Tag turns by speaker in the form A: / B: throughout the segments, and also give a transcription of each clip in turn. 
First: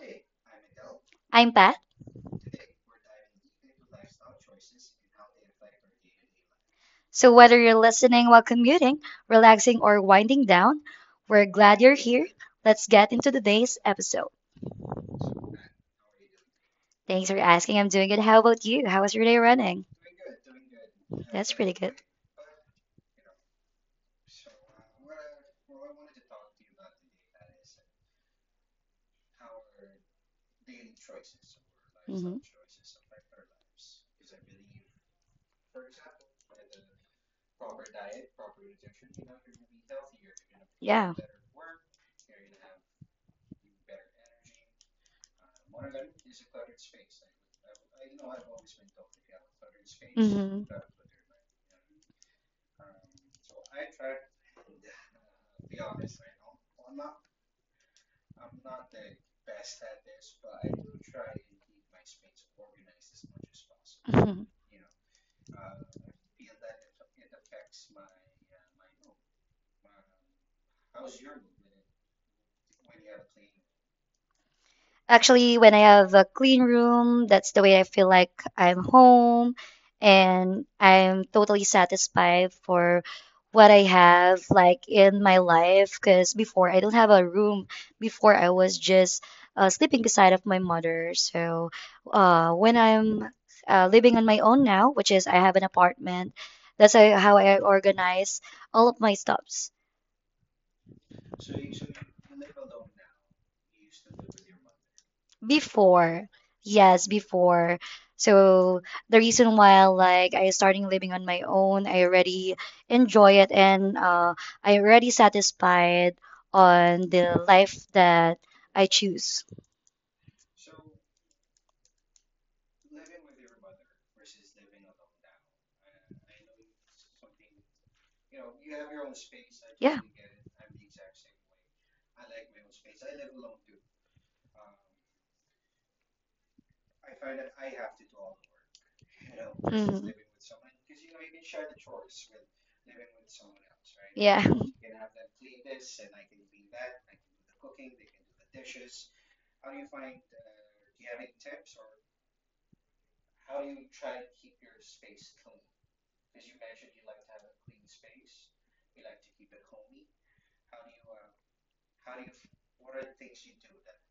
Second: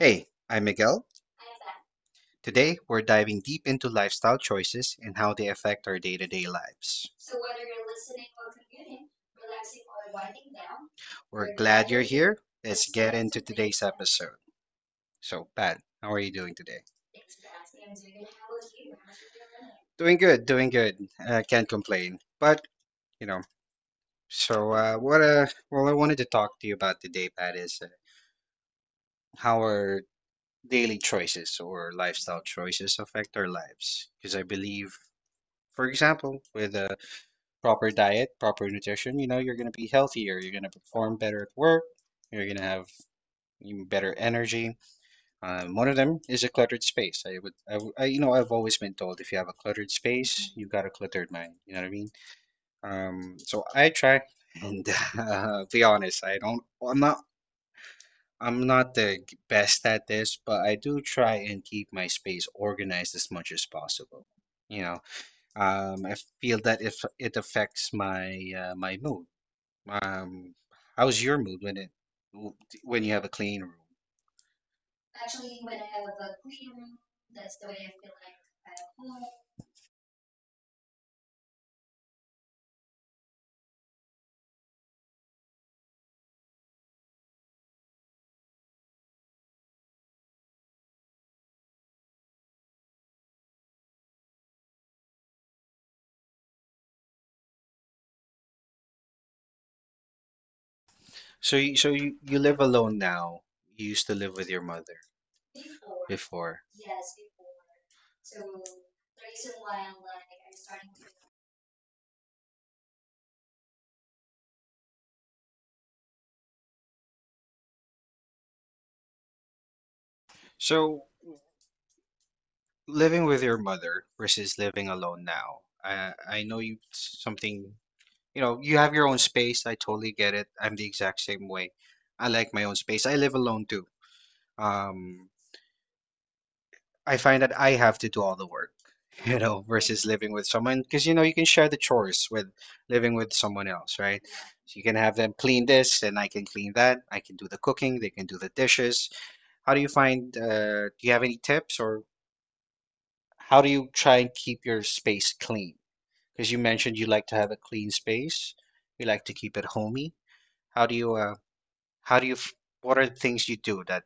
A: Hey, I'm Miguel.
B: I'm Pat.
A: Today, we're diving deep into lifestyle choices and how they affect our day to day lives.
B: So, whether you're listening while commuting, relaxing, or winding down, we're
A: We're
B: glad
A: glad
B: you're
A: you're
B: here.
A: here.
B: Let's
A: Let's
B: get
A: get
B: into
A: into
B: today's
A: today's
B: episode.
A: episode. So, Pat, how are you doing today?
B: Thanks for asking. I'm doing good. How about you? How was your day running?
A: Doing good, doing good.
B: That's
A: I
B: pretty
A: can't
B: good.
A: complain. But, you know, so what well, I wanted to talk to you about today, Pat, is how our daily choices or
B: Hmm.
A: lifestyle choices affect our lives. Because I believe, for example, with proper diet, proper nutrition, you're going to be healthier. You're going to
B: Yeah.
A: perform better at work. You're going to have even better energy. One of them is a cluttered space. I would, I, I've always been told if you have a cluttered space, you got a cluttered mind. You know what I mean? So I try and be honest. I don't. I'm not. I'm not the best at this, but I do try and keep my space organized as much as
B: Hmm.
A: possible. You know, I feel that if it affects my mood. Um, How's your mood when it when you have a clean room?
B: Actually, when I have a clean room, that's the way I feel like I'm home and I'm totally satisfied for what I have like in my life. Because before I don't have a room. Before I was just sleeping beside of my mother. So when I'm living on my own now, which is I have an apartment, that's how I organize all of my stuff.
A: So you live alone now. You used to live with your mother
B: Before,
A: before.
B: yes, before. So the reason why like I starting living on my own, I already enjoy it and I already satisfied on the life that I choose.
A: So living with your mother versus living alone now. I know you something, you have your own space. I
B: Yeah.
A: totally get it. I'm the exact same way. I like my own space. I live alone too. Um, I find that I have to do all the work, you know,
B: Mhm.
A: versus living with someone because you know you can share the chores with living with someone else, right?
B: Yeah,
A: So you can have them clean this, and I can clean that. I can do the cooking, they can do the dishes. How do you find, do you have any tips or how do you try and keep your space clean? Because you mentioned you like to have a clean space, you like to keep it homey. How do you, uh, how do you, f- what are the things you do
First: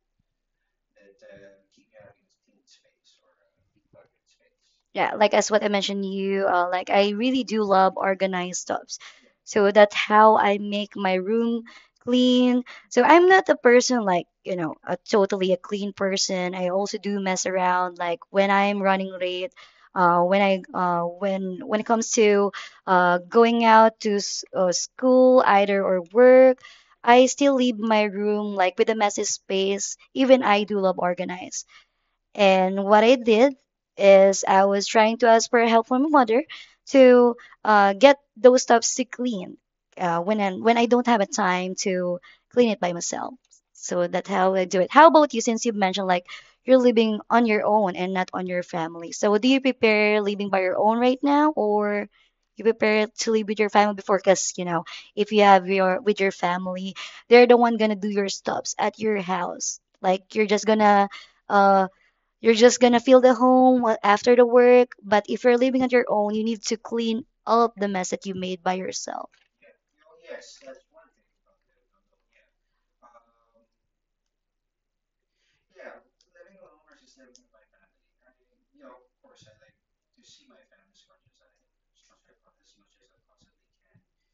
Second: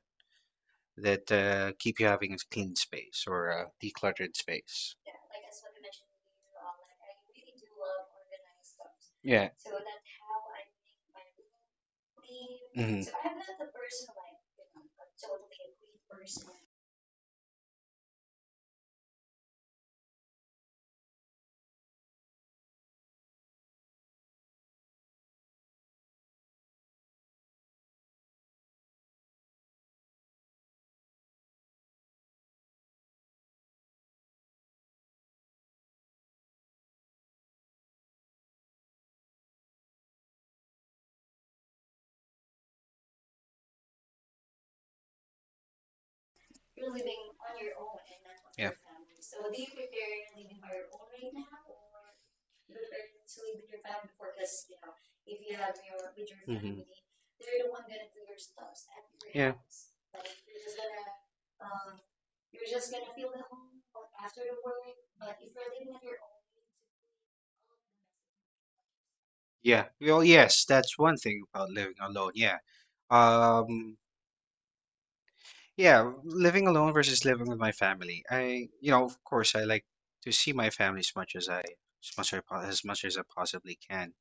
A: that keep you having a clean space or a decluttered space?
B: yeah. Like as what I mentioned, you like I really do love organized stuff.
A: Yeah.
B: So that's how I make my room clean. So
A: Hmm.
B: I'm not a person like, you know, a totally a clean person. I also do mess around like when I'm running late, when I when it comes to going out to school either or work, I still leave my room like with a messy space. Even I do love organized. And what I did is I was trying to ask for help from my mother to get those stuffs to clean when I don't have a time to clean it by myself. So that's how I do it. How about you? Since you mentioned like you're
A: You're
B: living on your own and not on
A: with,
B: your
A: yeah,
B: family, so do you
A: your family.
B: prepare living by your own right now, or you prepare to live with your family before? Because you know, if you have your with your
A: Hmm.
B: family, they're the one gonna do your stops at
A: Stops
B: your
A: at your, yeah.
B: house. Like uh you're just gonna feel the home after the work, but if you're living on your own, you need to clean up the mess that you made by yourself.
A: Yeah. Well, yes, that's one thing about living alone. Yeah. Um, yeah, living alone versus living with my family. I, you know, of course, I like to see my family as much as I, as much as, I po- as much as I possibly can.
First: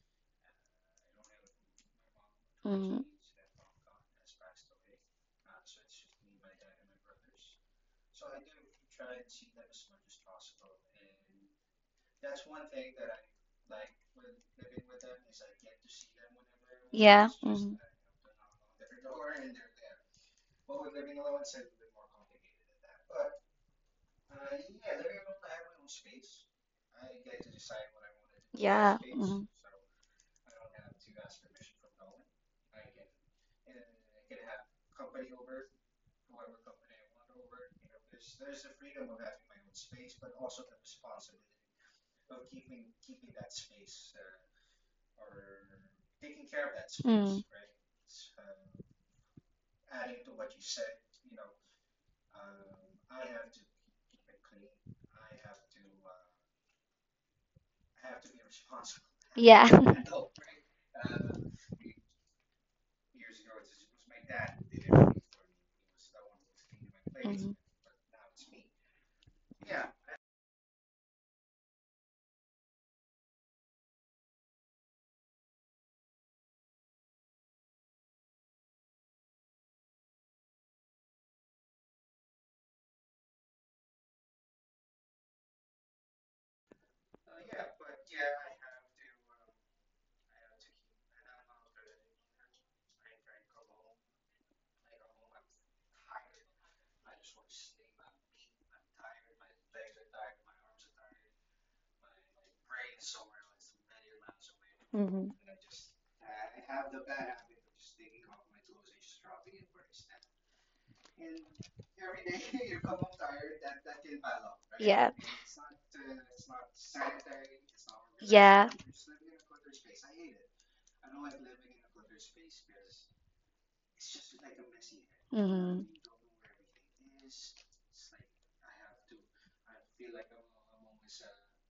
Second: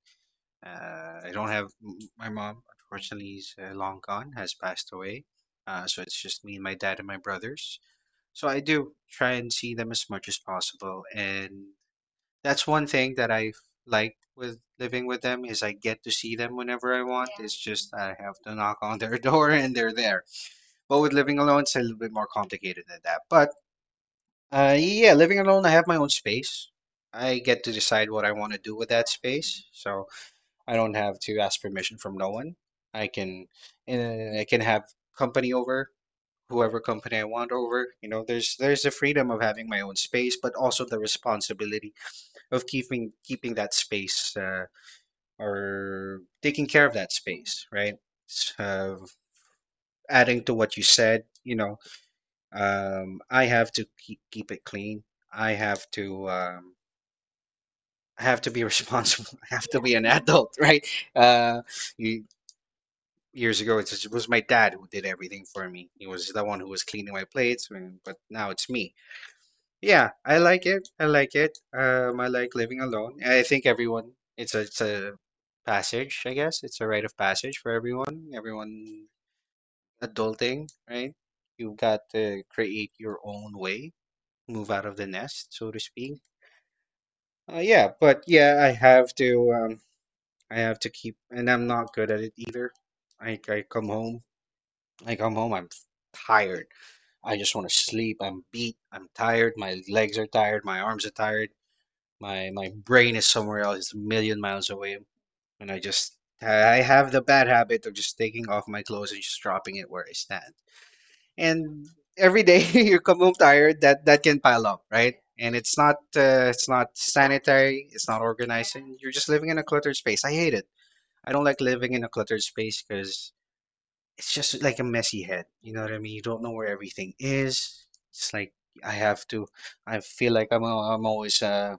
A: I don't have my mom,
B: Mm.
A: unfortunately, is long gone, has passed away. So it's just me and my dad and my brothers. So I do try and see them as much as possible, and that's one thing that I've liked with living with them is I get to see them whenever I
B: Yeah.
A: want. It's
B: Mhm.
A: just I have to knock on their door and they're there. But with living alone, it's a little bit more complicated than that. But yeah, living alone, I have my own space. I get to decide what I want to do with
B: Yeah.
A: that
B: Mhm.
A: space. So. I don't have to ask permission from no one. I can and I can have company over, whoever company I want over. You know, there's the freedom of having my own space, but also the responsibility of keeping that space or taking care of that
B: Mm.
A: space, right? So, adding to what you said, I have to keep it clean. I have to um, I have to be responsible. I have
B: Yeah.
A: to be an adult, right? Uh, you years ago, it was my dad who did everything for me. He was the one who was cleaning my
B: Mhm.
A: plates, and- but now it's me. Yeah, I like it. I like it. I like living alone. And I think everyone, it's a passage, I guess. It's a rite of passage for everyone. Everyone adulting, right? You've got to create your own way, move out of the nest, so to speak. Yeah, but yeah, I have to keep, and I'm not good at it either. I, I come home, I come home, I'm tired. I just want to sleep. I'm beat. I'm tired. My legs are tired. My arms are tired. My brain is somewhere else. It's a million miles away.
B: Mhm.
A: And I have the bad habit of just taking off my clothes and just dropping it where I stand. And every day you come home tired. That can pile up, right? And it's not sanitary. It's not organizing. You're just living in a cluttered space. I hate it. I don't like living in a cluttered space because it's just like a messy head. You know
B: Hmm.
A: what I mean? You don't know where everything is. It's like I have to. I feel like I'm always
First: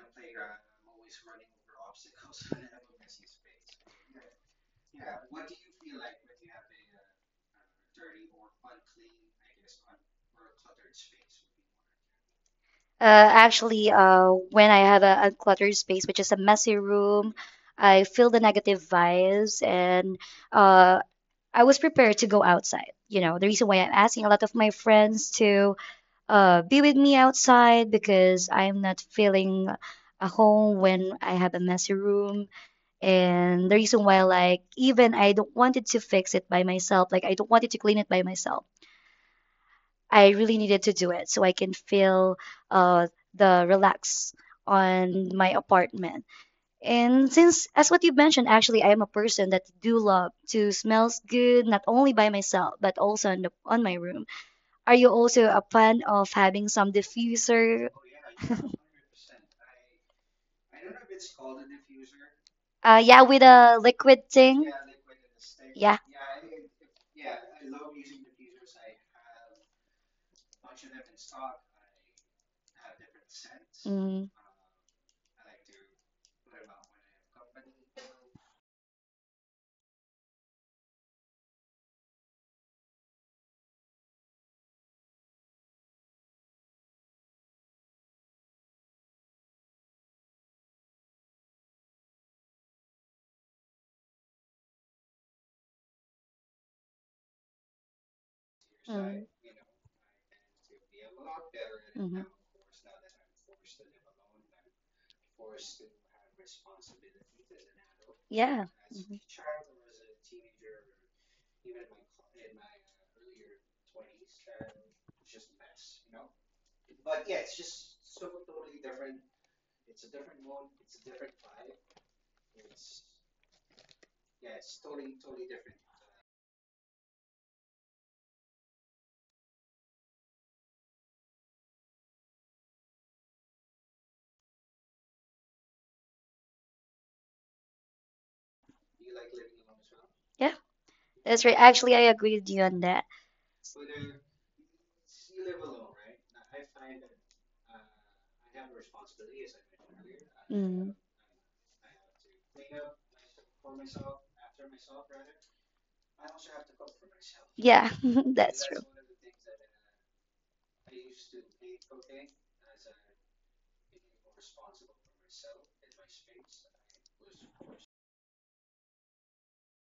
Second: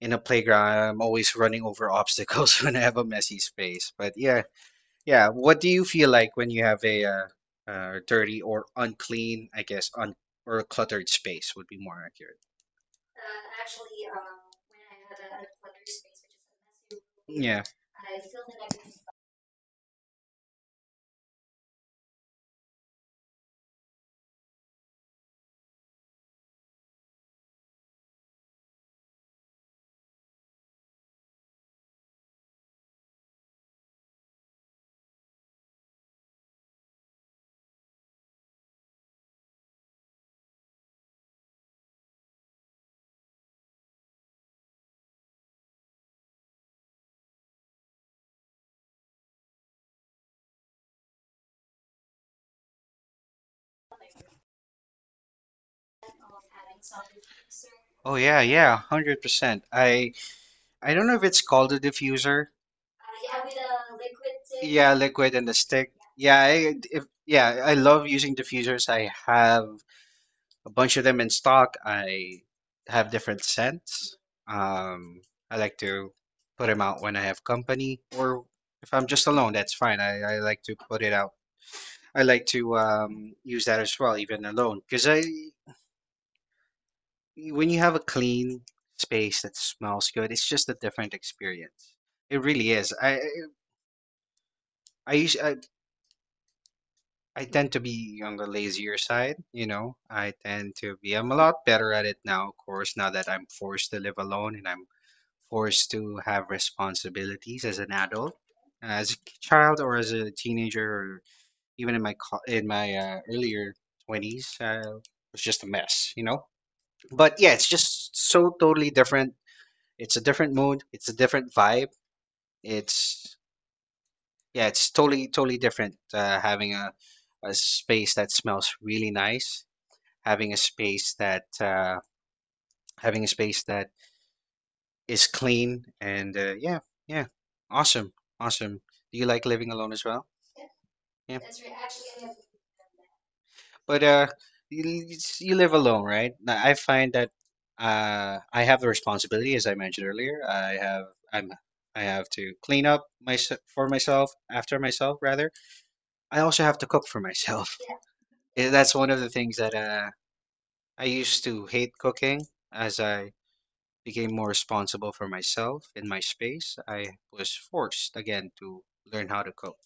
A: in a playground. I'm always running over obstacles when I have a messy space. But yeah, yeah. What do you feel like when you have a dirty or unclean, I guess, un or cluttered space would be more accurate.
B: Actually, when I have a uncluttered space, which is a messy room,
A: Yeah.
B: I feel the negative vibes, and uh, I was prepared to go outside. You know, the reason why I'm asking a lot of my friends to be with me outside because I'm not feeling a home when I have a messy room. And the reason why, like, even I don't wanted to fix it by myself, like, I don't wanted to clean it by myself. I really needed to do it so I can feel uh, the relax on my apartment. And since, as what you mentioned, actually, I am a person that do love to smells good, not only by myself, but also on, the, on my room. Are you also a fan of having some diffuser?
A: Oh yeah, yeah, 100%. I don't know if it's called a diffuser.
B: Yeah, with a liquid thing.
A: Yeah, liquid and the stick.
B: Yeah.
A: Yeah, I if, yeah, I love using diffusers. I have a bunch of them in stock. I have different scents. Um, I like to put them out when I have company or if I'm just alone, that's fine. I like to put it out. I like to use that as well, even alone, because I when you have a clean space that smells good, it's just a different experience. It really is. I, us- I tend to be on the lazier
B: Mm.
A: side, you know. I tend to be, I'm a lot better at
B: Hmm.
A: it now, of course, now that I'm forced to live alone and I'm forced to have responsibilities as an adult.
B: Yeah. Hmm.
A: As a child or as a teenager, or even in my earlier 20s, I was just a mess, you know. But yeah, it's just so totally different. It's a different mood, it's a different vibe. It's Yeah, it's totally different having a space that smells really nice having a space that having a space that is clean and yeah, yeah, awesome, awesome. Do you like living alone as well?
B: Yeah. That's
A: Yeah.
B: right.
A: That's right.
B: Actually, I
A: Actually,
B: agree
A: I
B: with
A: love.
B: you on that.
A: But you, you live alone, right? Now, I find that I have the responsibility, as I mentioned earlier.
B: Mm.
A: I'm I have to clean up my for myself after myself rather. I also have to cook for myself.
B: Yeah, that's
A: Eh,
B: true.
A: that's one of the things that I used to hate cooking as I became more responsible for myself and my space, I was forced again to learn how to cook.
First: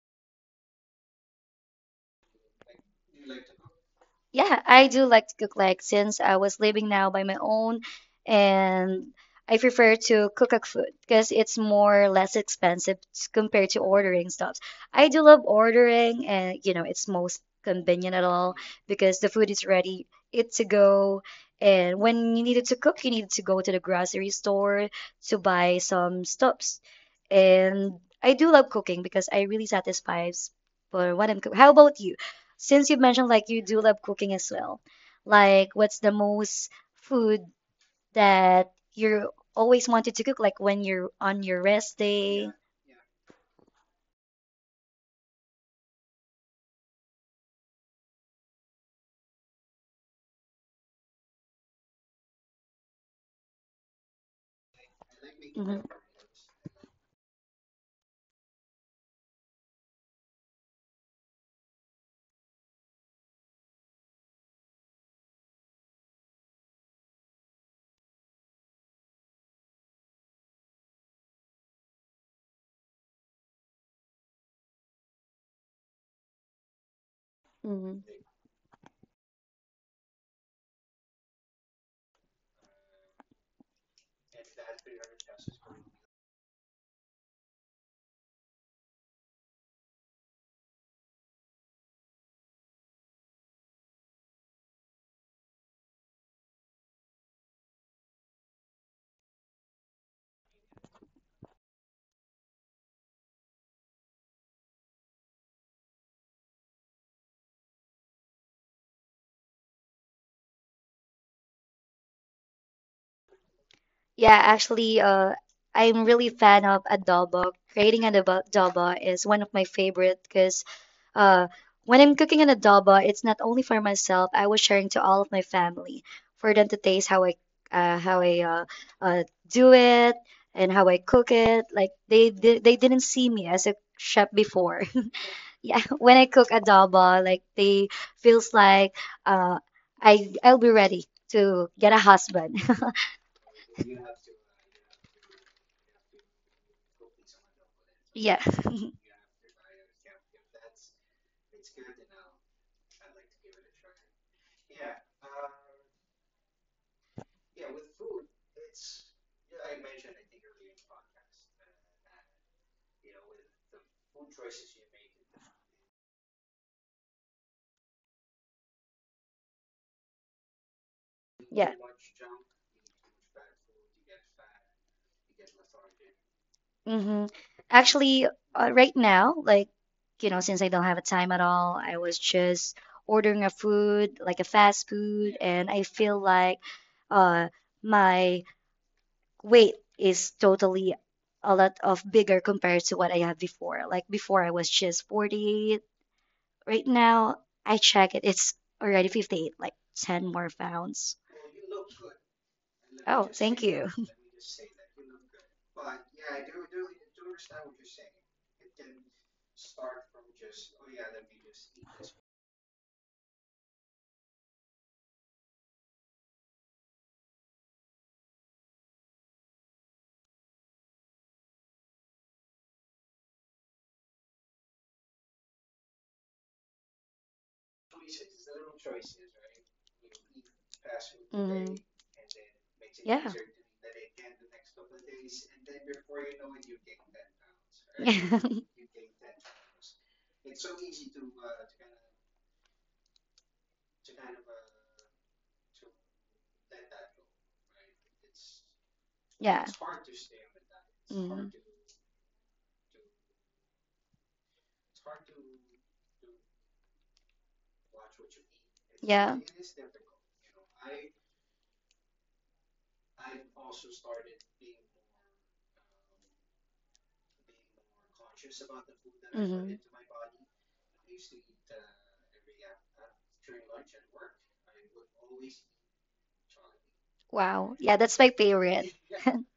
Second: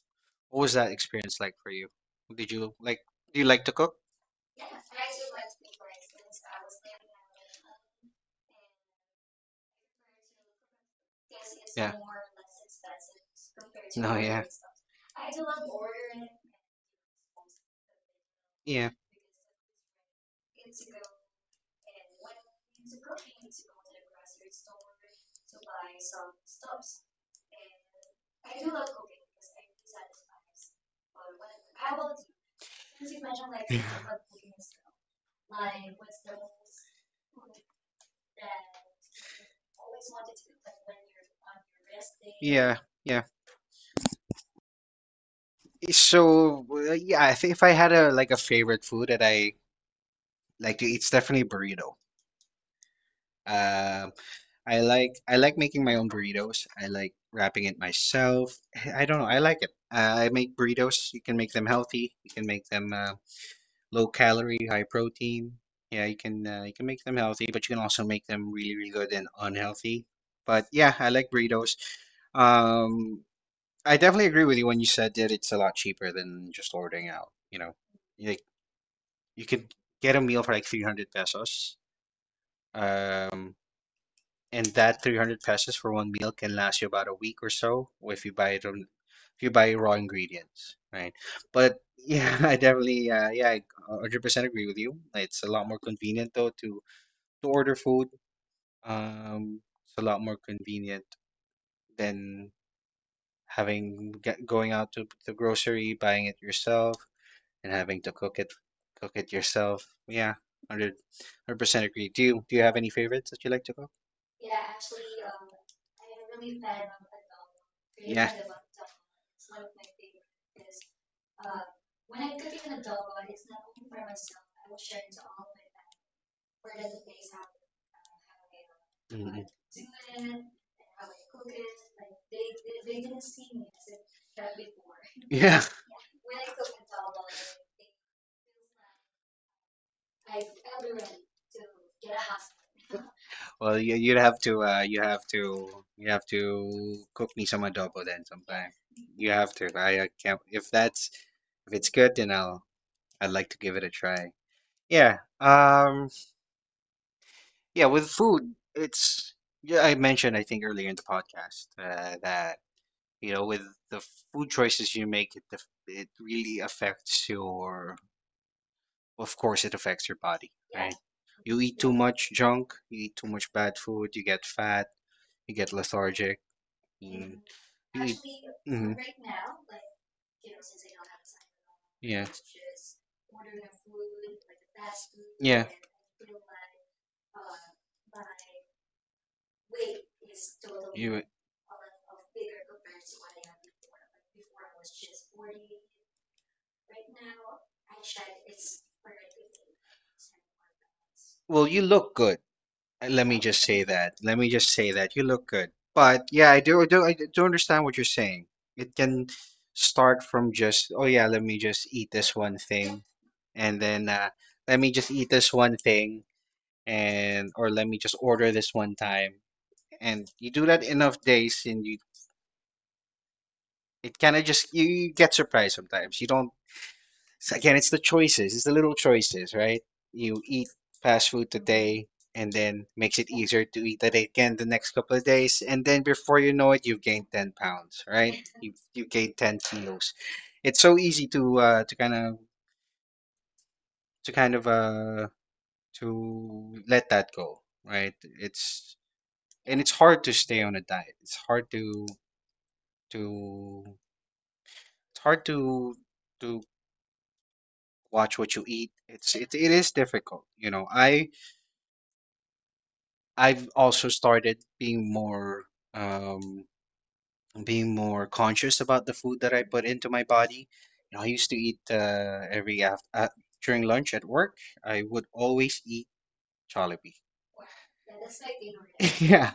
A: What was that experience like for you? Did you like Do you like to cook?
B: Yeah, I do like to cook like since I was living now by my own and I prefer to cook a food because it's
A: Yeah.
B: more less expensive compared to
A: No,
B: ordering
A: yeah.
B: stuff. I do love ordering and you know it's most convenient at all
A: Yeah.
B: because the food is ready, it's to go. And when you needed to cook, you needed to go to the grocery store to buy some stuffs. And I do love cooking because I really satisfies for what I'm cooking. How about you? Since you mentioned like you do love cooking as well, like what's the most food that you always wanted to cook, like when you're on your rest day?
A: Yeah, yeah. So yeah, I think if I had a like a favorite food that I like to eat, it's definitely burrito. Um, I like
B: Hmm.
A: making my own burritos. I like wrapping it myself. Eh, I don't know. I like it. I make burritos. You can make them healthy. You can make them low calorie, high protein. Yeah, you can make them healthy, but you can also make them really really good and unhealthy. But yeah, I like burritos. Um, I definitely agree with you when you said that it's a lot cheaper than just ordering out. You know, like you could get a meal for like 300 pesos. Um, and that 300 pesos for one meal can last you about a week or so if you buy it on if you buy raw ingredients, right? But yeah, I definitely, yeah, I 100% agree with you. It's a lot more convenient, though, to order food. um it's a lot more convenient than going out to the grocery, buying it yourself, and having to cook it yourself. Yeah, 100% agree. Do you have any favorites that you like to cook?
B: Yeah, actually, I'm really fan of adobo. Creating an
A: Yeah.
B: adobo is one of my favorite because uh, when I'm cooking an adobo, it's not only for myself. I was sharing to all of my family for them to taste how I uh, how I uh, uh,
A: Mm.
B: do it and how I cook it. Like they didn't see me as a chef before.
A: Yeah.
B: Yeah, when I cook adobo, like they feels like uh, I'll be ready to get a husband.
A: Well, you have to you have to you have to cook me some adobo then
B: Yeah.
A: sometime. You have to. I can't. If it's good, then I'd like to give it a try. Yeah. Yeah, with food, it's yeah, I mentioned I think earlier in the podcast that with the food choices you make it really affects your, of course it affects your body, right? You
B: Yeah.
A: eat too much junk, you eat too much bad food, you get fat, you get lethargic.
B: Mm-hmm.
A: Mm. You
B: Actually,
A: eat.
B: right
A: Hmm
B: now, like, you know, since I don't have a time at all, I was
A: Yeah.
B: just ordering a food, like a fast food, and
A: Yeah.
B: I feel like uh my weight is totally
A: You
B: a lot of bigger compared to what I had before. Like before I was just 48. Right now, I check it. It's already 58, like 10 more pounds.
A: well, you look good. Uh,
B: Oh,
A: Let me
B: thank
A: just say
B: you.
A: that. Let me just say that you look good. But yeah, I do understand what you're saying. It can start from just, oh yeah, let me just eat this one thing, and then let me just eat this one thing, and or let me just order this one time. And you do that enough days, and it kind of just you get surprised sometimes. You don't. Again, it's the choices. It's the little choices, right? You eat fast food
B: Mhm.
A: today, and then makes
B: Yeah.
A: it easier to eat that again the next couple of days, and then before you know it, you've gained 10 pounds, right? You gained 10 kilos. It's so easy to kind of to kind of to let that go, right? It's
B: Yeah.
A: and it's hard to stay on a diet.
B: Mhm.
A: To it's hard to watch what you eat. It's
B: Yeah.
A: it, it is difficult, you know. I've also started um being more conscious about the food that I
B: Mhm.
A: put into my body. You know, I used to eat during lunch at work. I would always eat Jollibee.
B: Wow. Yeah, that's my favorite.
A: Yeah,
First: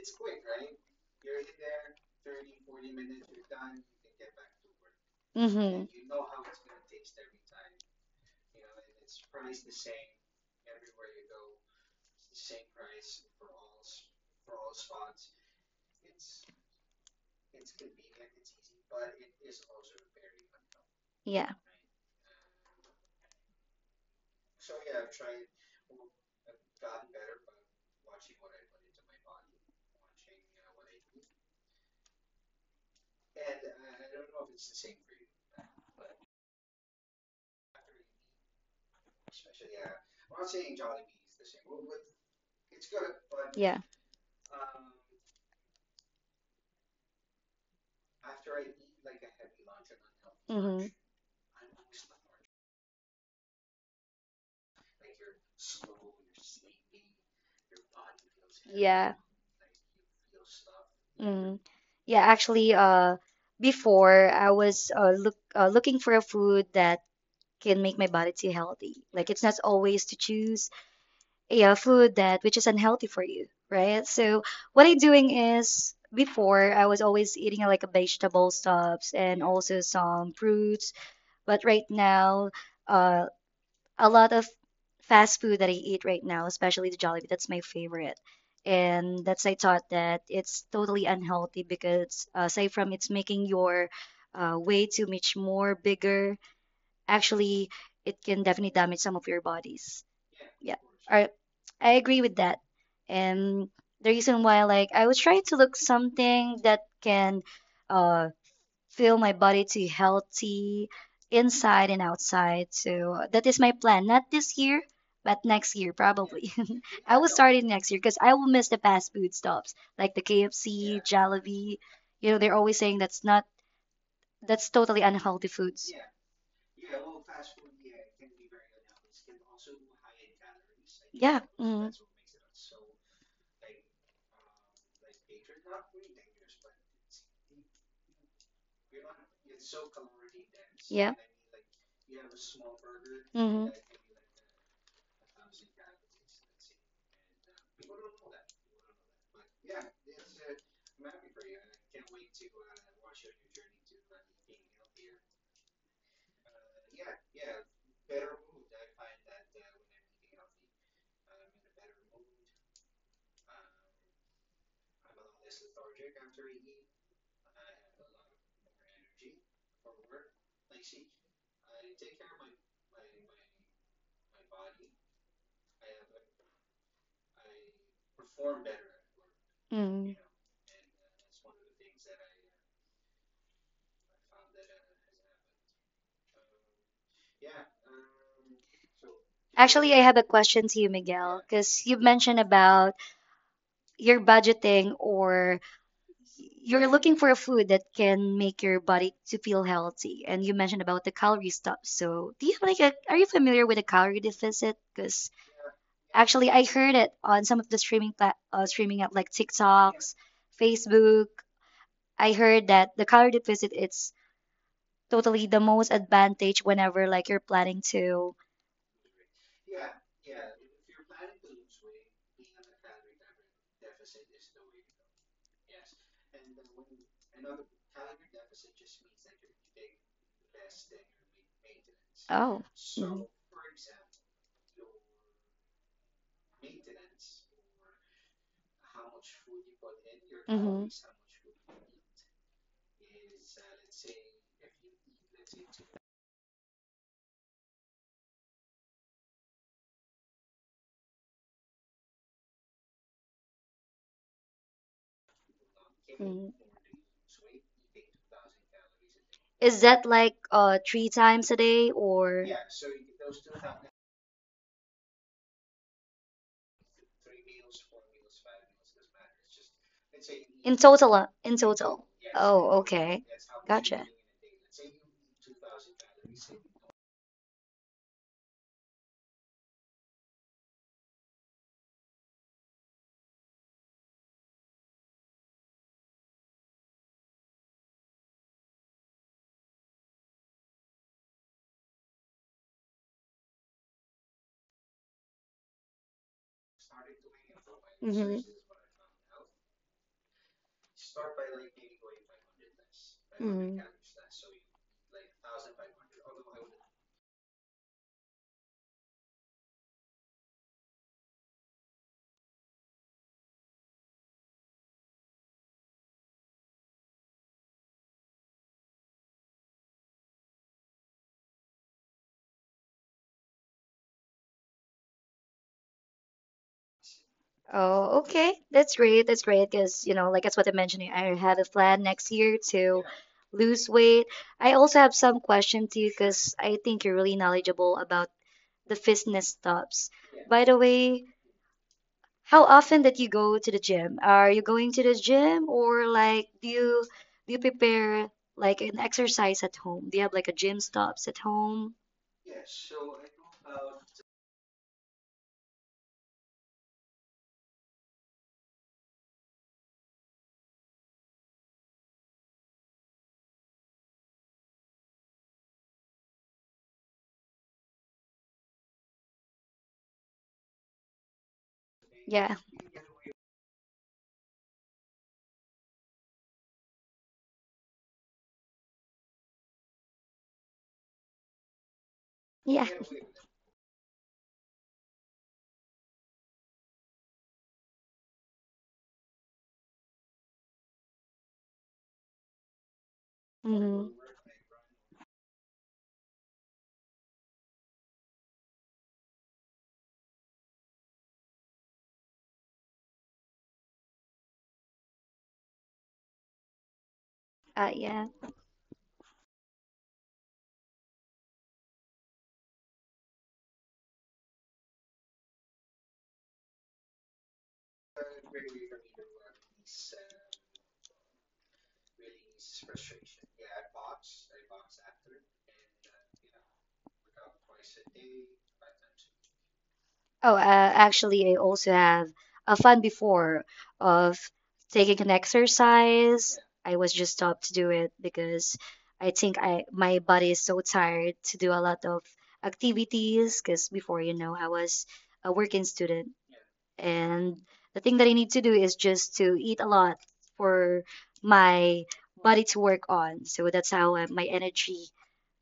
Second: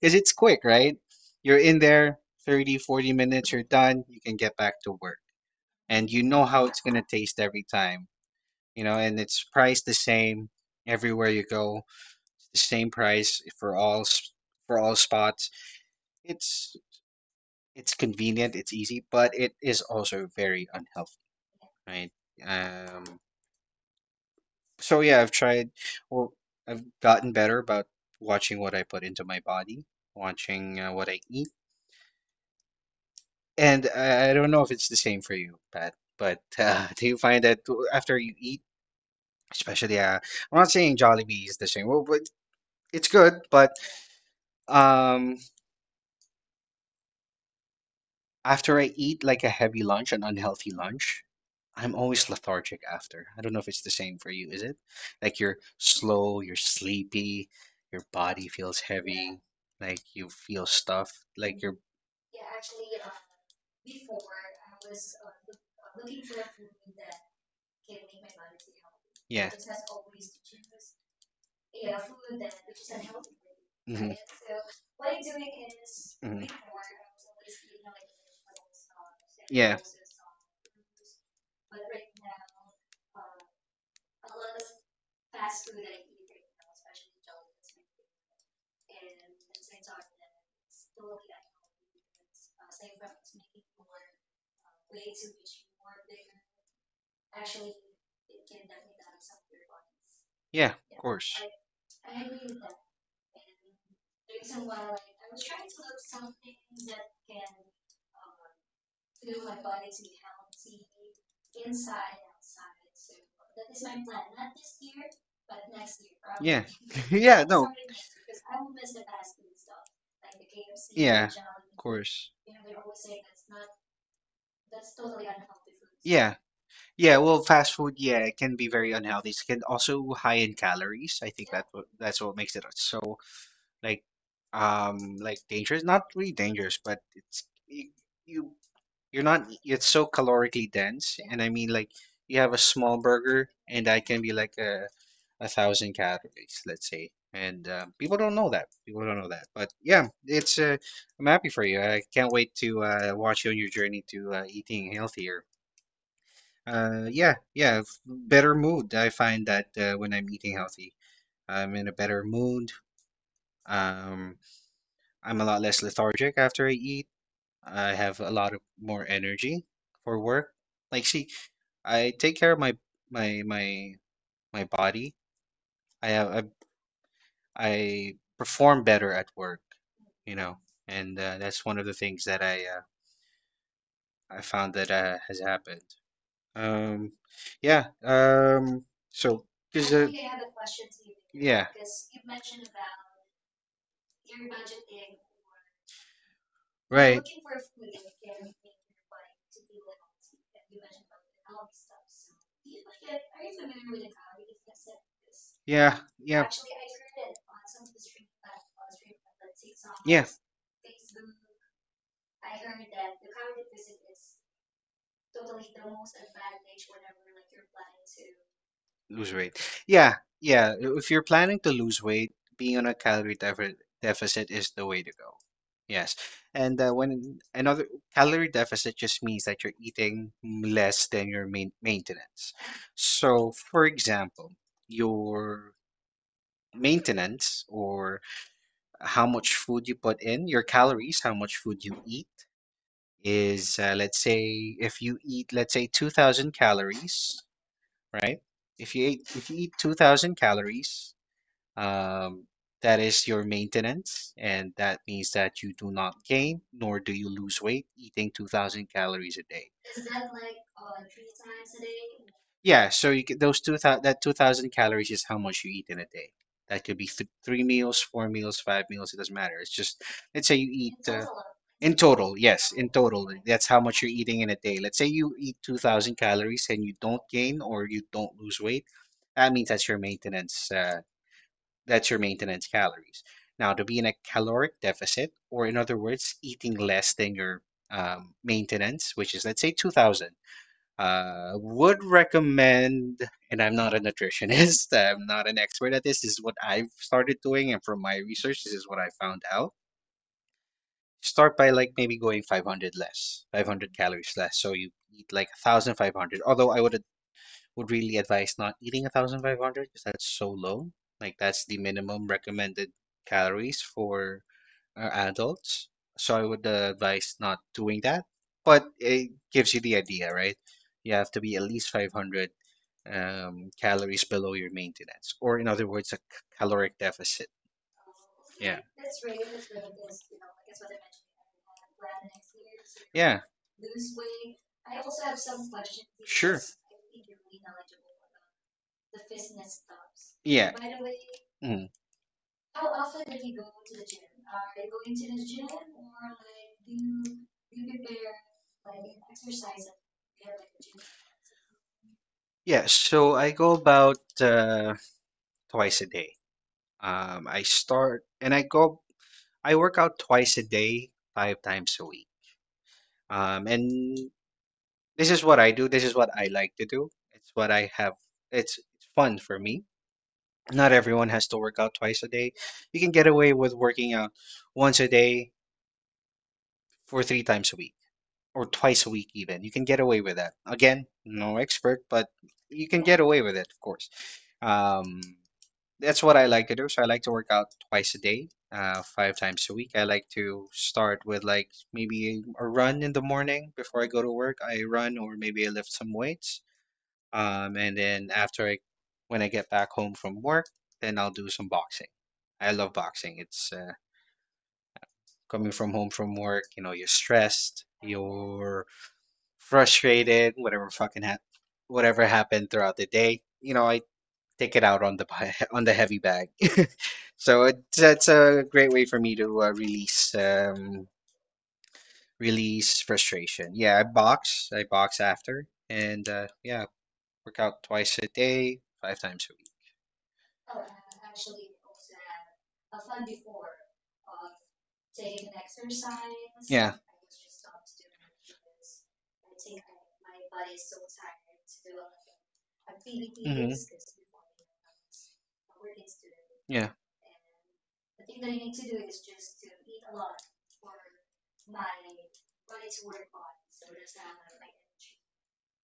A: because it's quick, right? You're in there 30, 40 minutes, you're done, you can get back to work.
B: Mm-hmm.
A: And you know how it's going to taste every time, you know, and it's priced the same everywhere you go. The same price for all s- For all spots. It's it's convenient, it's easy, but it is also very unhealthy,
B: Yeah.
A: right? Um, so yeah, I've tried, Or I've gotten better about watching what I put into my body, watching what I eat, and I don't know if it's the same for you, Pat, but do you find that after you eat, especially, uh, I'm not saying Jollibee is the same, well, but it's good, but.
B: Yeah.
A: Um, After I eat like a heavy lunch, an unhealthy
B: Mm-hmm.
A: lunch, I'm always lethargic after. I don't know if it's the same for you, is it? Like you're slow, you're sleepy, your body feels heavy,
B: Yeah.
A: like you feel stuffed,
B: Mm. Yeah, actually, before I was looking for a food that can make my body too healthy.
A: yeah.
B: Like it's not always to choose yeah, food that which is unhealthy for you,
A: Mhm.
B: right? So what I'm doing is
A: Mhm.
B: before I was always eating like a vegetable stuffs
A: Yeah,
B: and also some fruits, but right now, uh, a lot of fast food that I eat right now, especially the Jollibee, that's my favorite. And that's I thought that it's totally unhealthy because aside from it's making your way too much more bigger actually it can definitely damage some of your bodies.
A: yeah, of
B: Yeah.
A: course.
B: I I agree with that. And the reason why like I was trying to look something that can uh feel my body to healthy inside and outside. So that is my plan. Not this year, but next year
A: Yeah,
B: probably. I
A: yeah,
B: will
A: no.
B: start it next year because I will miss the fast food stops like the
A: Yeah,
B: KFC,
A: of
B: Jollibee.
A: course.
B: You know, they're always saying that's not that's totally unhealthy foods.
A: Yeah. Yeah, well, fast food, yeah, it can be very unhealthy. It can also high in calories. I think
B: Yeah.
A: that what
B: Mm.
A: that's what makes it so like like dangerous. Not really dangerous, but it's you, you you're not it's so calorically dense. Yeah.
B: Yeah.
A: And I mean like you have a small burger and
B: Mm-hmm.
A: that can be like 1,000 calories, let's say. And people don't know that. People don't know that. But yeah, it's I'm happy for you. I can't wait to watch you on your journey to eating healthier. Better mood. I find that when I'm eating healthy, I'm in a better mood. Um, I'm a lot less lethargic after I eat. I have a lot of more energy for work. Like, see, I take care of my my my body. I have I perform better at work,
B: Mm. know,
A: you know, and that's one of the things that I found that has happened. Um, yeah. Um, so,
B: Actually, I have a question to you, Miguel, because you mentioned about your budgeting or you're
A: right.
B: looking for a food that can make your body to feel healthy, and you mentioned about the calorie stuff. So, do you have like a, are you familiar with the calorie deficit? Cause
A: Yeah.
B: actually, I heard it on some of the streaming app like TikToks, Facebook. I heard that the calorie deficit it's totally the most advantage whenever like you're planning to.
A: Lose weight. Yeah, yeah. If you're planning to lose weight, being on a calorie deficit is the way to go. Yes. And when another calorie deficit just means that you're eating less than your maintenance.
B: Oh. Mhm.
A: So, for example, your maintenance or how much food you put in, your
B: Mhm.
A: calories, how much food you eat is, let's say, if you eat, let's say, 2,000 calories, right? If you eat 2,000 calories, um, that is your maintenance, and that means that you do not
B: Mhm.
A: gain nor do you lose weight eating 2,000 calories a day.
B: Is that like three times a day or?
A: Yeah, so you get those 2,000, that 2,000 calories is how much you eat in a day. That could be th three meals, four meals, five meals, it doesn't matter. It's just, let's say you
B: In
A: eat
B: total, in
A: in
B: total.
A: total, Yes,
B: Oh,
A: in
B: okay.
A: total, that's how much
B: Gotcha.
A: you're eating in a day. Let's say you eat 2,000 calories and you don't gain or you don't lose weight. That means that's your maintenance calories. Now, to be in a caloric deficit, or in other words, eating less than your maintenance, which is, let's say, 2,000, would recommend, and I'm not a nutritionist, I'm not an expert at this. This is what I've started doing, and from my
B: Mm-hmm.
A: research, this is what I found out. Start by like maybe going 500 less,
B: Mm.
A: 500 calories less. So you eat like 1,500, although I would really advise not eating 1,500 because that's so low. Like that's the minimum recommended calories for adults. So I would advise not doing that. But it gives you the idea, right? You have to be at least 500 calories below your maintenance, or in other words, a caloric deficit.
B: Oh, okay.
A: Yeah.
B: That's great. That's great because, you know, like that's what I mentioned. I have a plan next year to
A: Yeah.
B: lose weight. I also have some question to you
A: Sure.
B: because I think you're really knowledgeable about the fitness stuffs.
A: Yeah.
B: By the way, how often that you go to the gym? Are you going to the gym or like do you prepare like an exercise at home? Do you have like a gym stops at home?
A: Yeah, so I go about twice a day. I start and I go, I work out twice a day, five times a week. And This is what I do. This is what I like to do. It's what I have. It's fun for me. Not everyone has to work out
B: Yeah.
A: twice a day. You can get away with working out once a day for three times a week or twice a week even. You can get away with that. Again, no expert, but
B: Yeah.
A: you can get away with it, of course. Um, that's what I like to do. So I like to work out twice a day, five times a week. I like to start with like maybe a run in the morning before I
B: Mm-hmm.
A: go to work. I run or maybe I lift some weights. And then after I, When I get back home from work, then I'll do some boxing. I love boxing. It's Coming from home from work. You know, you're stressed,
B: Yeah.
A: you're frustrated, whatever happened throughout the day. You know, I take it out on the on the heavy bag. So it's that's a great way for me to release release frustration. Yeah, I box. I box after, and yeah, work out twice a day, five times a week.
B: Oh, actually, I also have a fun before of
A: Take
B: taking
A: an
B: an
A: exercise.
B: exercise.
A: Yeah.
B: I was just stopped to do it because I think I my body is so tired to do a lot of
A: hmm
B: activities. Because before, you know, I was a working student.
A: Yeah.
B: And the thing that I need to do is just to eat a lot for my body to work on. So that's how my energy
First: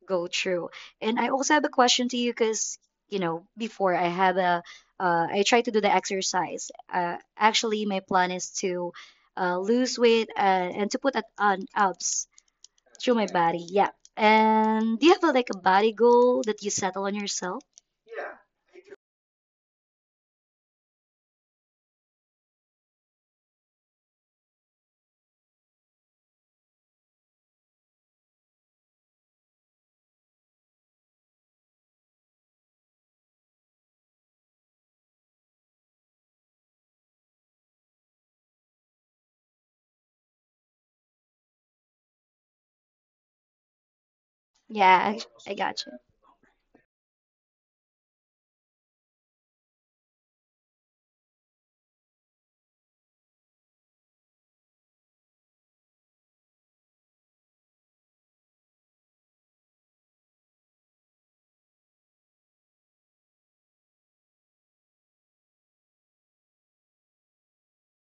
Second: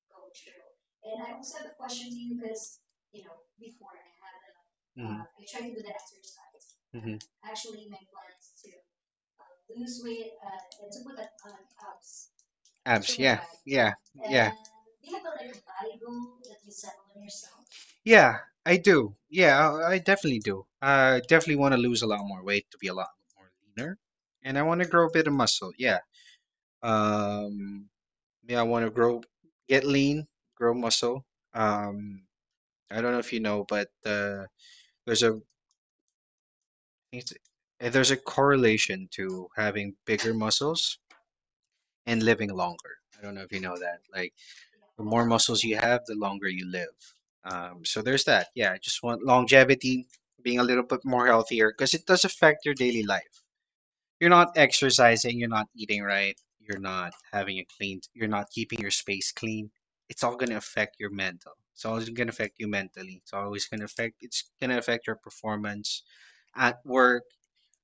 B: go through. And I also have a question to you because, you know, before I have a,
A: hmm
B: I try to do the exercise.
A: hmm
B: Actually, my plan is to lose weight and to put it on abs through my
A: Abs. Yeah.
B: body. Yeah.
A: Yeah. Yeah.
B: And do you have
A: Do
B: a,
A: you have
B: like a
A: like
B: body
A: a
B: goal
A: Bible?
B: that you settle on yourself?
A: Yeah, I do. Yeah, I definitely do. I definitely want to lose a lot more weight to be a lot more leaner, and I want to grow a bit of muscle. Yeah. Um, yeah, I want to grow, get lean, grow muscle. Um, I don't know if you know, but there's a it's, there's a correlation to having bigger muscles and living longer. I don't know if you know that. Like
B: Yeah,
A: the more
B: I
A: muscles
B: got you.
A: you have, the longer you live. So there's that. Yeah, I just want longevity, being a little bit more healthier because it does affect your daily life. You're not exercising, you're not eating right, you're not having a clean, you're not keeping your space clean. It's all going to affect your mental. It's always going to affect you mentally. It's going to affect your performance at work,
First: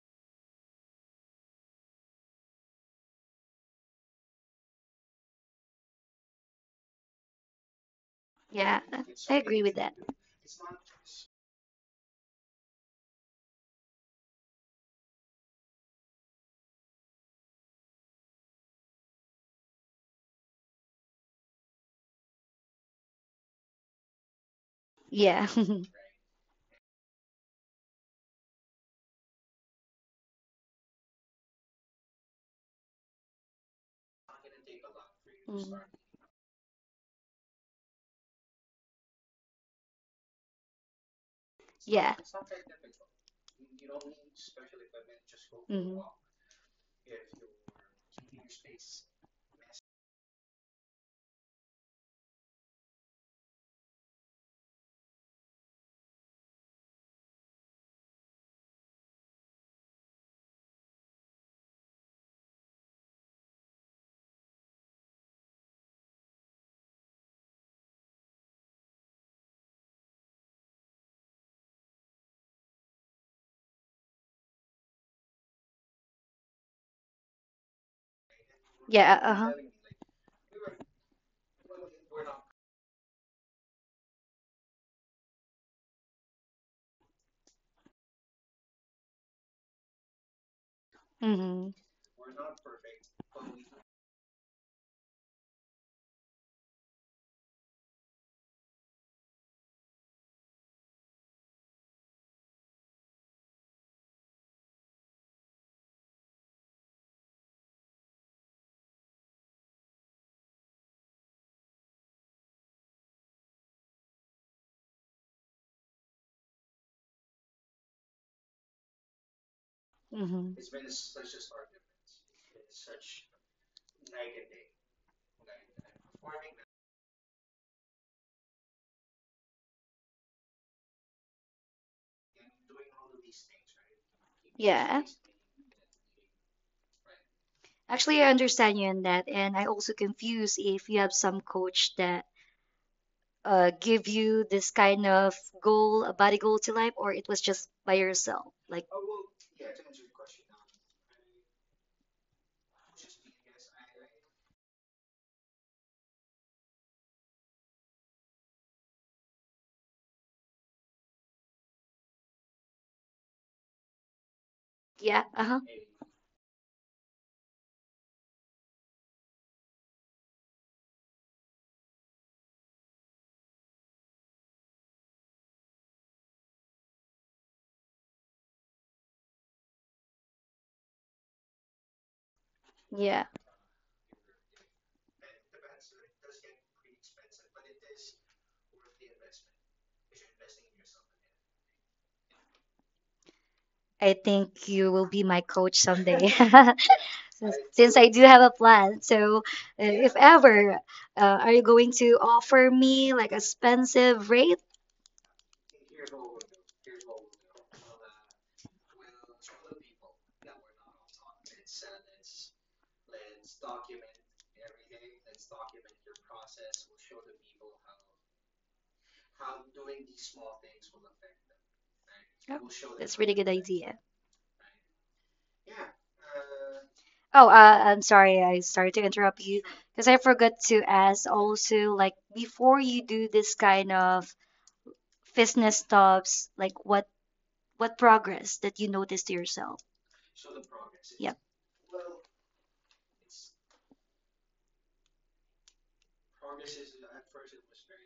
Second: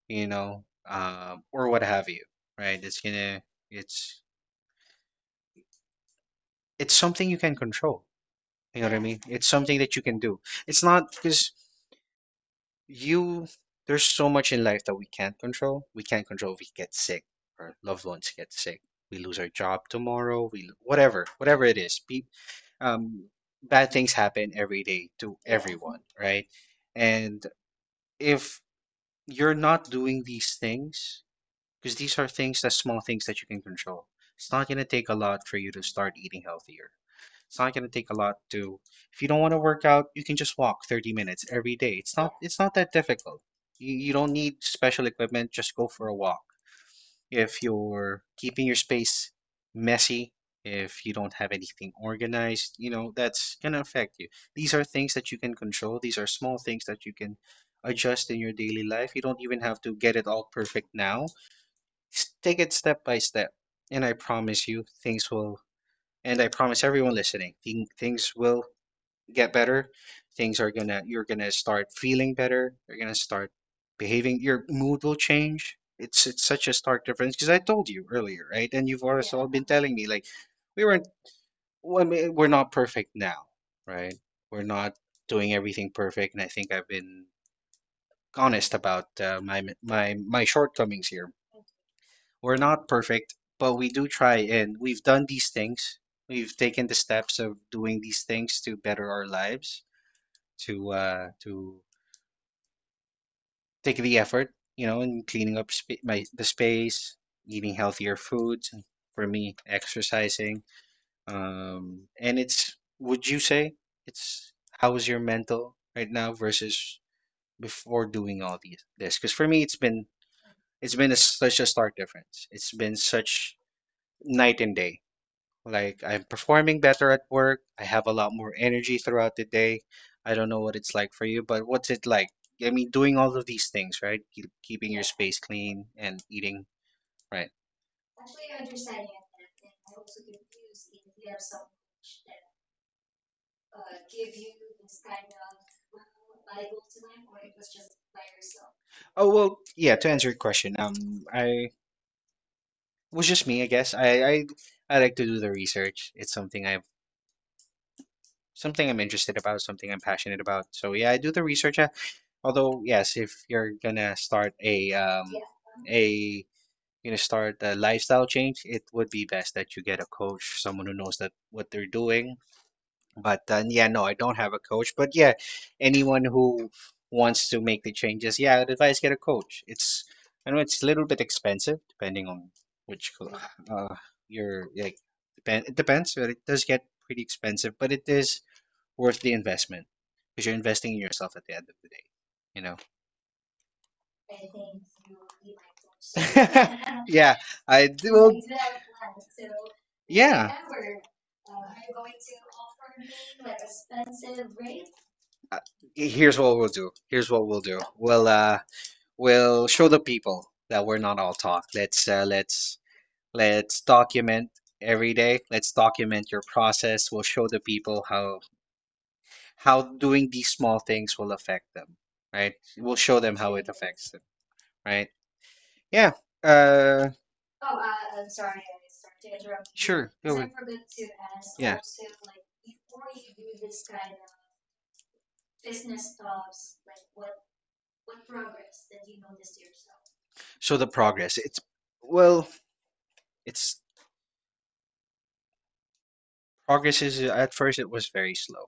A: you know, or what have you, right? It's going to, it's, it's something you can control.
B: Yeah,
A: You know what I mean?
B: I
A: It's
B: agree with
A: something
B: that.
A: that you can do. It's not because you, There's so much in life that we can't control. We can't control if we get sick, our loved ones get sick, we lose our job tomorrow, we whatever, whatever it is. Pe um, Bad things happen every day to
B: Yeah.
A: everyone, right? And if you're not doing these things, because these are things that small things that you can control. It's not going to take a lot for you
B: Mhm.
A: to start eating healthier. It's not gonna take a lot to. If you don't want to work out, you can just walk 30 minutes every day.
B: Yeah.
A: It's not that difficult. You don't need special equipment, just go
B: Hmm.
A: for a walk. If you're keeping your space messy, if you don't have anything organized, you know, that's gonna affect you. These are things that you can control. These are small things that you can adjust in your daily life. You don't even have to get it all perfect now. Take it step by step, and I promise everyone listening, things will get better, things are gonna you're gonna start feeling better. You're gonna start behaving. Your mood will change. It's such a stark difference because I told you earlier, right? And you've, yeah,
B: Yeah.
A: all
B: Uh-huh.
A: been telling me like we weren't, well, I mean, we're not perfect now, right? We're not doing everything perfect, and I think I've been honest about my shortcomings here.
B: Hmm.
A: We're not perfect, but we do try, and we've done these things. We've taken the steps of doing these things to better our lives to take the effort, you know, in cleaning up sp my the space, eating healthier foods, and for me, exercising. Would you say it's how is your mental right now versus before doing all these this? Because for me,
B: Hmm.
A: it's been such a stark difference. It's been such night and day. Like I'm performing better at work. I have a lot more energy throughout the day. I don't know what it's like for you, but what's it like? I mean, doing all of these things, right? Keeping
B: Yeah.
A: your space clean and eating, right?
B: Actually, I understand you in that, and I also confuse if you have some coach that give you this kind of goal, a body goal to life, or it was just by yourself. Like,
A: Oh, well, yeah, to answer your question, I was just me, I guess. I I like to do the research. It's something I've, something I'm interested about, something I'm passionate about. So yeah, I do the research. Although, yes, if you're gonna start
B: yeah, uh-huh,
A: a, you're gonna start a lifestyle change, it would be best that you get a coach, someone who knows that what they're doing. But yeah, no, I don't have a coach. But yeah, anyone who wants to make the changes, yeah, I'd advise get a coach. It's, I know it's a little bit expensive depending on which co-
B: yeah.
A: uh your like, depend it depends, but it does get pretty expensive, but it is worth the investment because you're investing in yourself at the end of the day, you know.
B: I think you will be my coach someday.
A: Yeah,
B: since,
A: I do. Well,
B: since I do have a plan. So,
A: yeah.
B: if ever, are you going to offer me like expensive rate?
A: Uh, Here's what we'll do. Here's what we'll do. We'll, we'll show the people that we're not all talk. Let's, let's document every day. Let's document your process. We'll show the people how doing these small things will affect them, right? We'll show them
B: Oh,
A: how it
B: that's really
A: affects
B: good
A: them,
B: idea.
A: right? Yeah. Uh
B: Oh, I'm sorry. I sorry to
A: Sure,
B: interrupt
A: go
B: you
A: ahead.
B: because I forgot to
A: Yeah.
B: ask also like before you do this kind of business stops, like what progress that you notice to yourself?
A: So the progress, it's
B: Yep.
A: well, it's progress is at first it was very slow.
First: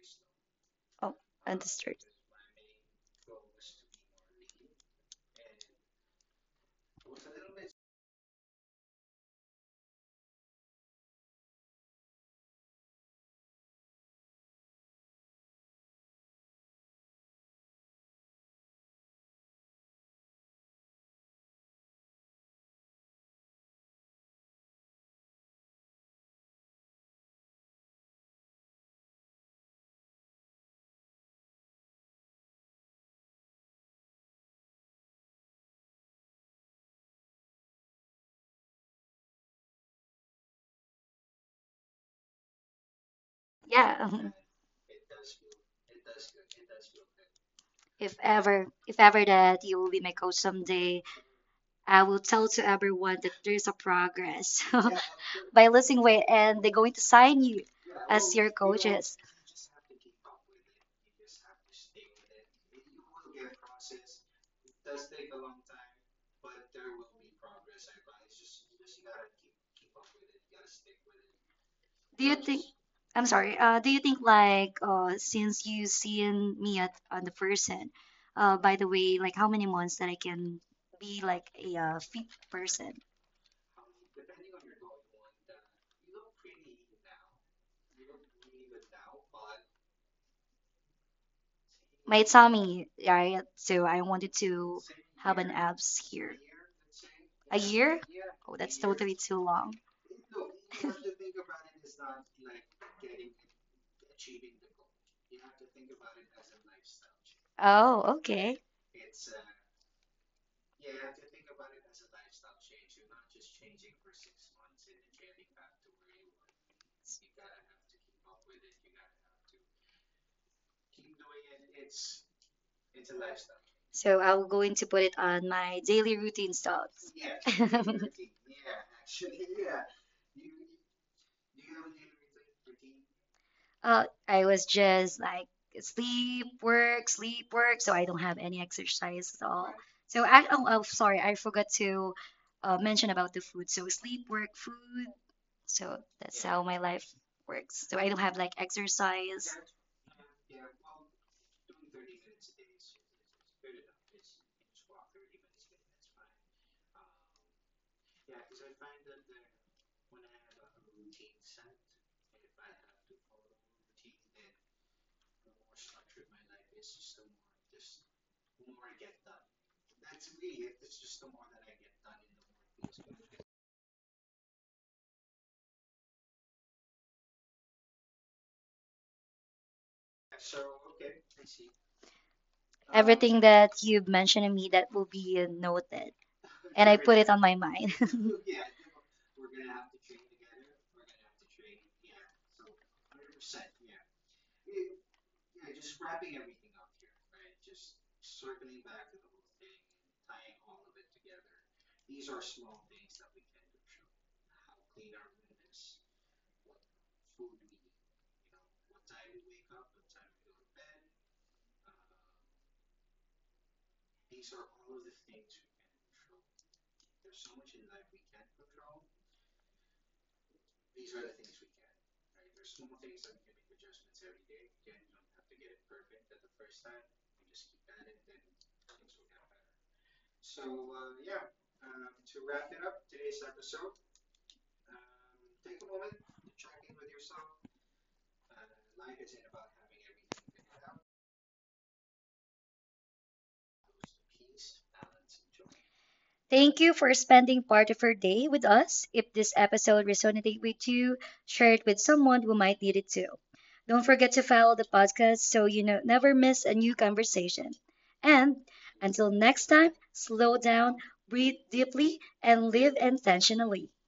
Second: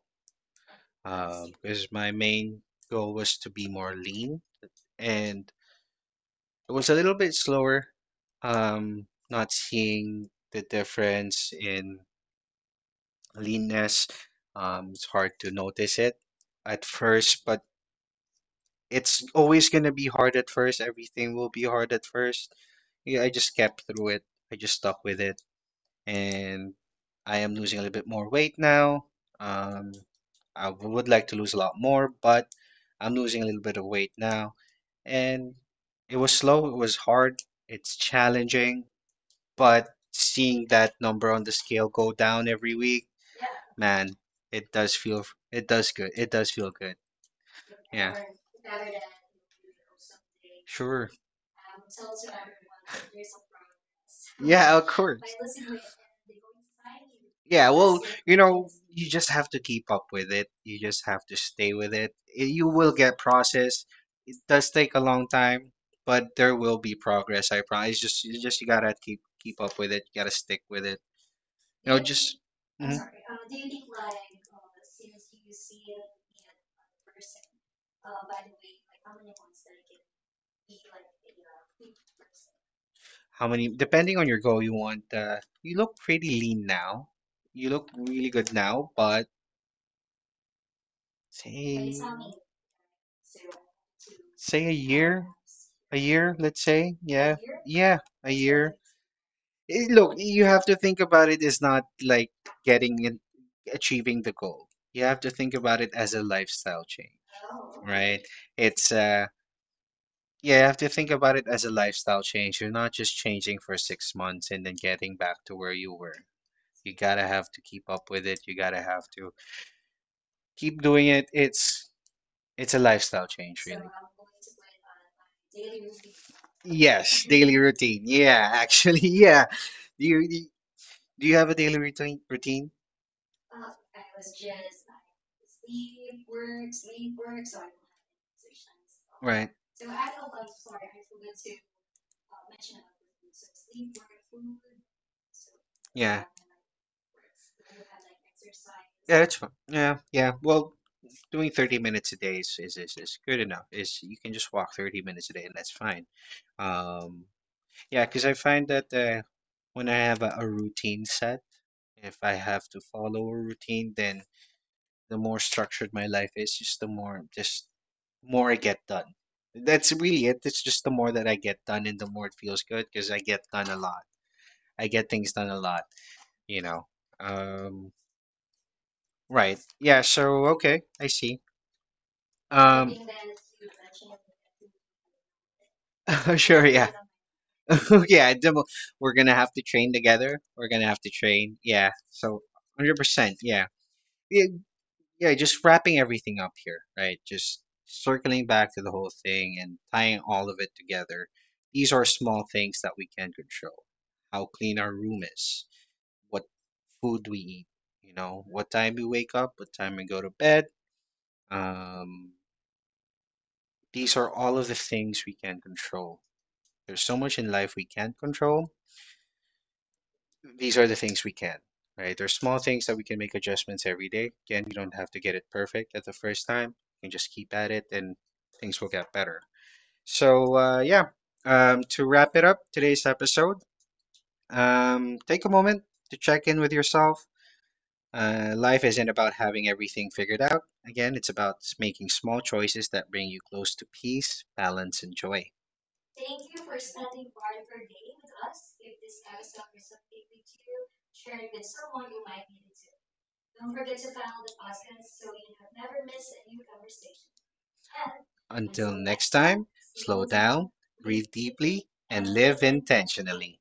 B: Oh,
A: Because
B: understood.
A: my main goal was to be more lean and it was a little bit slower. Not seeing the difference in leanness. It's hard to notice it at first, but it's always gonna be hard at first. Everything will be hard at first. Yeah, I just kept through it. I just stuck with it, and I am losing a little bit more weight now. Um, I would like to lose a lot more, but I'm losing a little bit of weight now. And it was slow, it was hard, it's challenging, but seeing that number on the scale go down every week,
B: Yeah.
A: man, it does feel it does good. It does feel good.
B: If ever,
A: Yeah,
B: if ever that you will be my coach someday,
A: sure.
B: I will tell to everyone that there's a progress
A: Yeah, of
B: by
A: course.
B: losing weight, and they're going to sign you
A: Yeah,
B: as your
A: well, you
B: coaches.
A: know, you just have to keep up with it. You just have to stay with it. You will get process. It does take a long time, but there will be progress, I promise. It's just you gotta keep up with it. You gotta stick with it.
B: Do you
A: You know,
B: think?
A: just
B: I'm
A: mhm.
B: sorry. Do you think like since you seen me at on the person, by the way, like how many months that I can be like a fit person?
A: How many, depending on your goal, you want, you look pretty lean now. You look really good now, but
B: My
A: say,
B: tummy, right? So I wanted to
A: say
B: have an abs here.
A: a year, let's say.
B: A
A: Yeah.
B: year?
A: Yeah,
B: Oh, that's
A: a
B: totally
A: year.
B: too long.
A: It, look, you have to think about it as not like getting it, achieving the goal. You have to think about it as a lifestyle change,
B: Oh, okay.
A: right? It's, uh, yeah, you have to think about it as a lifestyle change. You're not just changing for 6 months and then getting back to where you were. You gotta have to keep up with it. You gotta have to keep doing it. It's a lifestyle change,
B: So
A: really.
B: I'm going to put it on my daily routine thoughts.
A: Yes, daily routine. Yeah, actually, yeah. Do you have a daily routine?
B: I was just like sleep, work, sleep, work. So I don't have any exercise at all.
A: Right.
B: So I, oh, sorry, I forgot to mention about the food. So sleep, work, food. So that's how my
A: Yeah.
B: life works. So I don't have like exercise.
A: Yeah, it's fine. Yeah, yeah. Well, doing 30 minutes a day is good enough. Is you can just walk 30 minutes a day and that's fine. Um, Yeah, because I find that when I have a routine set, if I have to follow a routine, then the more structured my life is, just the more just more I get done. That's really it. It's just the more that I get done, and the more it feels good because I get done a lot. I get things done a lot, you know. Um, right. Yeah. So okay, I see.
B: Everything
A: Um,
B: that you've mentioned to me, that will be noted. And I
A: sure.
B: put it on
A: Yeah.
B: my mind.
A: yeah, double. We're gonna have to train together. We're gonna have to train. Yeah. So, 100%. Yeah. Yeah. Yeah. Just wrapping everything up here, right? Just circling back to the whole thing and tying all of it together. These are small things that we can control. How clean our room is. What food we eat. You know, what time we wake up. What time we go to bed. Um, these are all of the things we can control. There's so much in life we can't control, these are the things we can, right? There's small things that we can make adjustments every day. Again, you don't have to get it perfect at the first time. You can just keep at it and things will get better. So, yeah, to wrap it up today's episode, take a moment to check in with yourself. Life isn't about having everything figured out. Again, it's about making small choices that bring you close to peace, balance, and joy.
B: Thank you for spending part of your day with us. If this episode resonated with you, share it with someone who might need it too. Don't forget to follow the podcast so you know, never miss a new conversation. And until
A: Until
B: next
A: next
B: time,
A: time,
B: slow
A: slow
B: down,
A: down,
B: breathe
A: breathe
B: deeply,
A: deeply,
B: and
A: and
B: live
A: live
B: intentionally.
A: intentionally.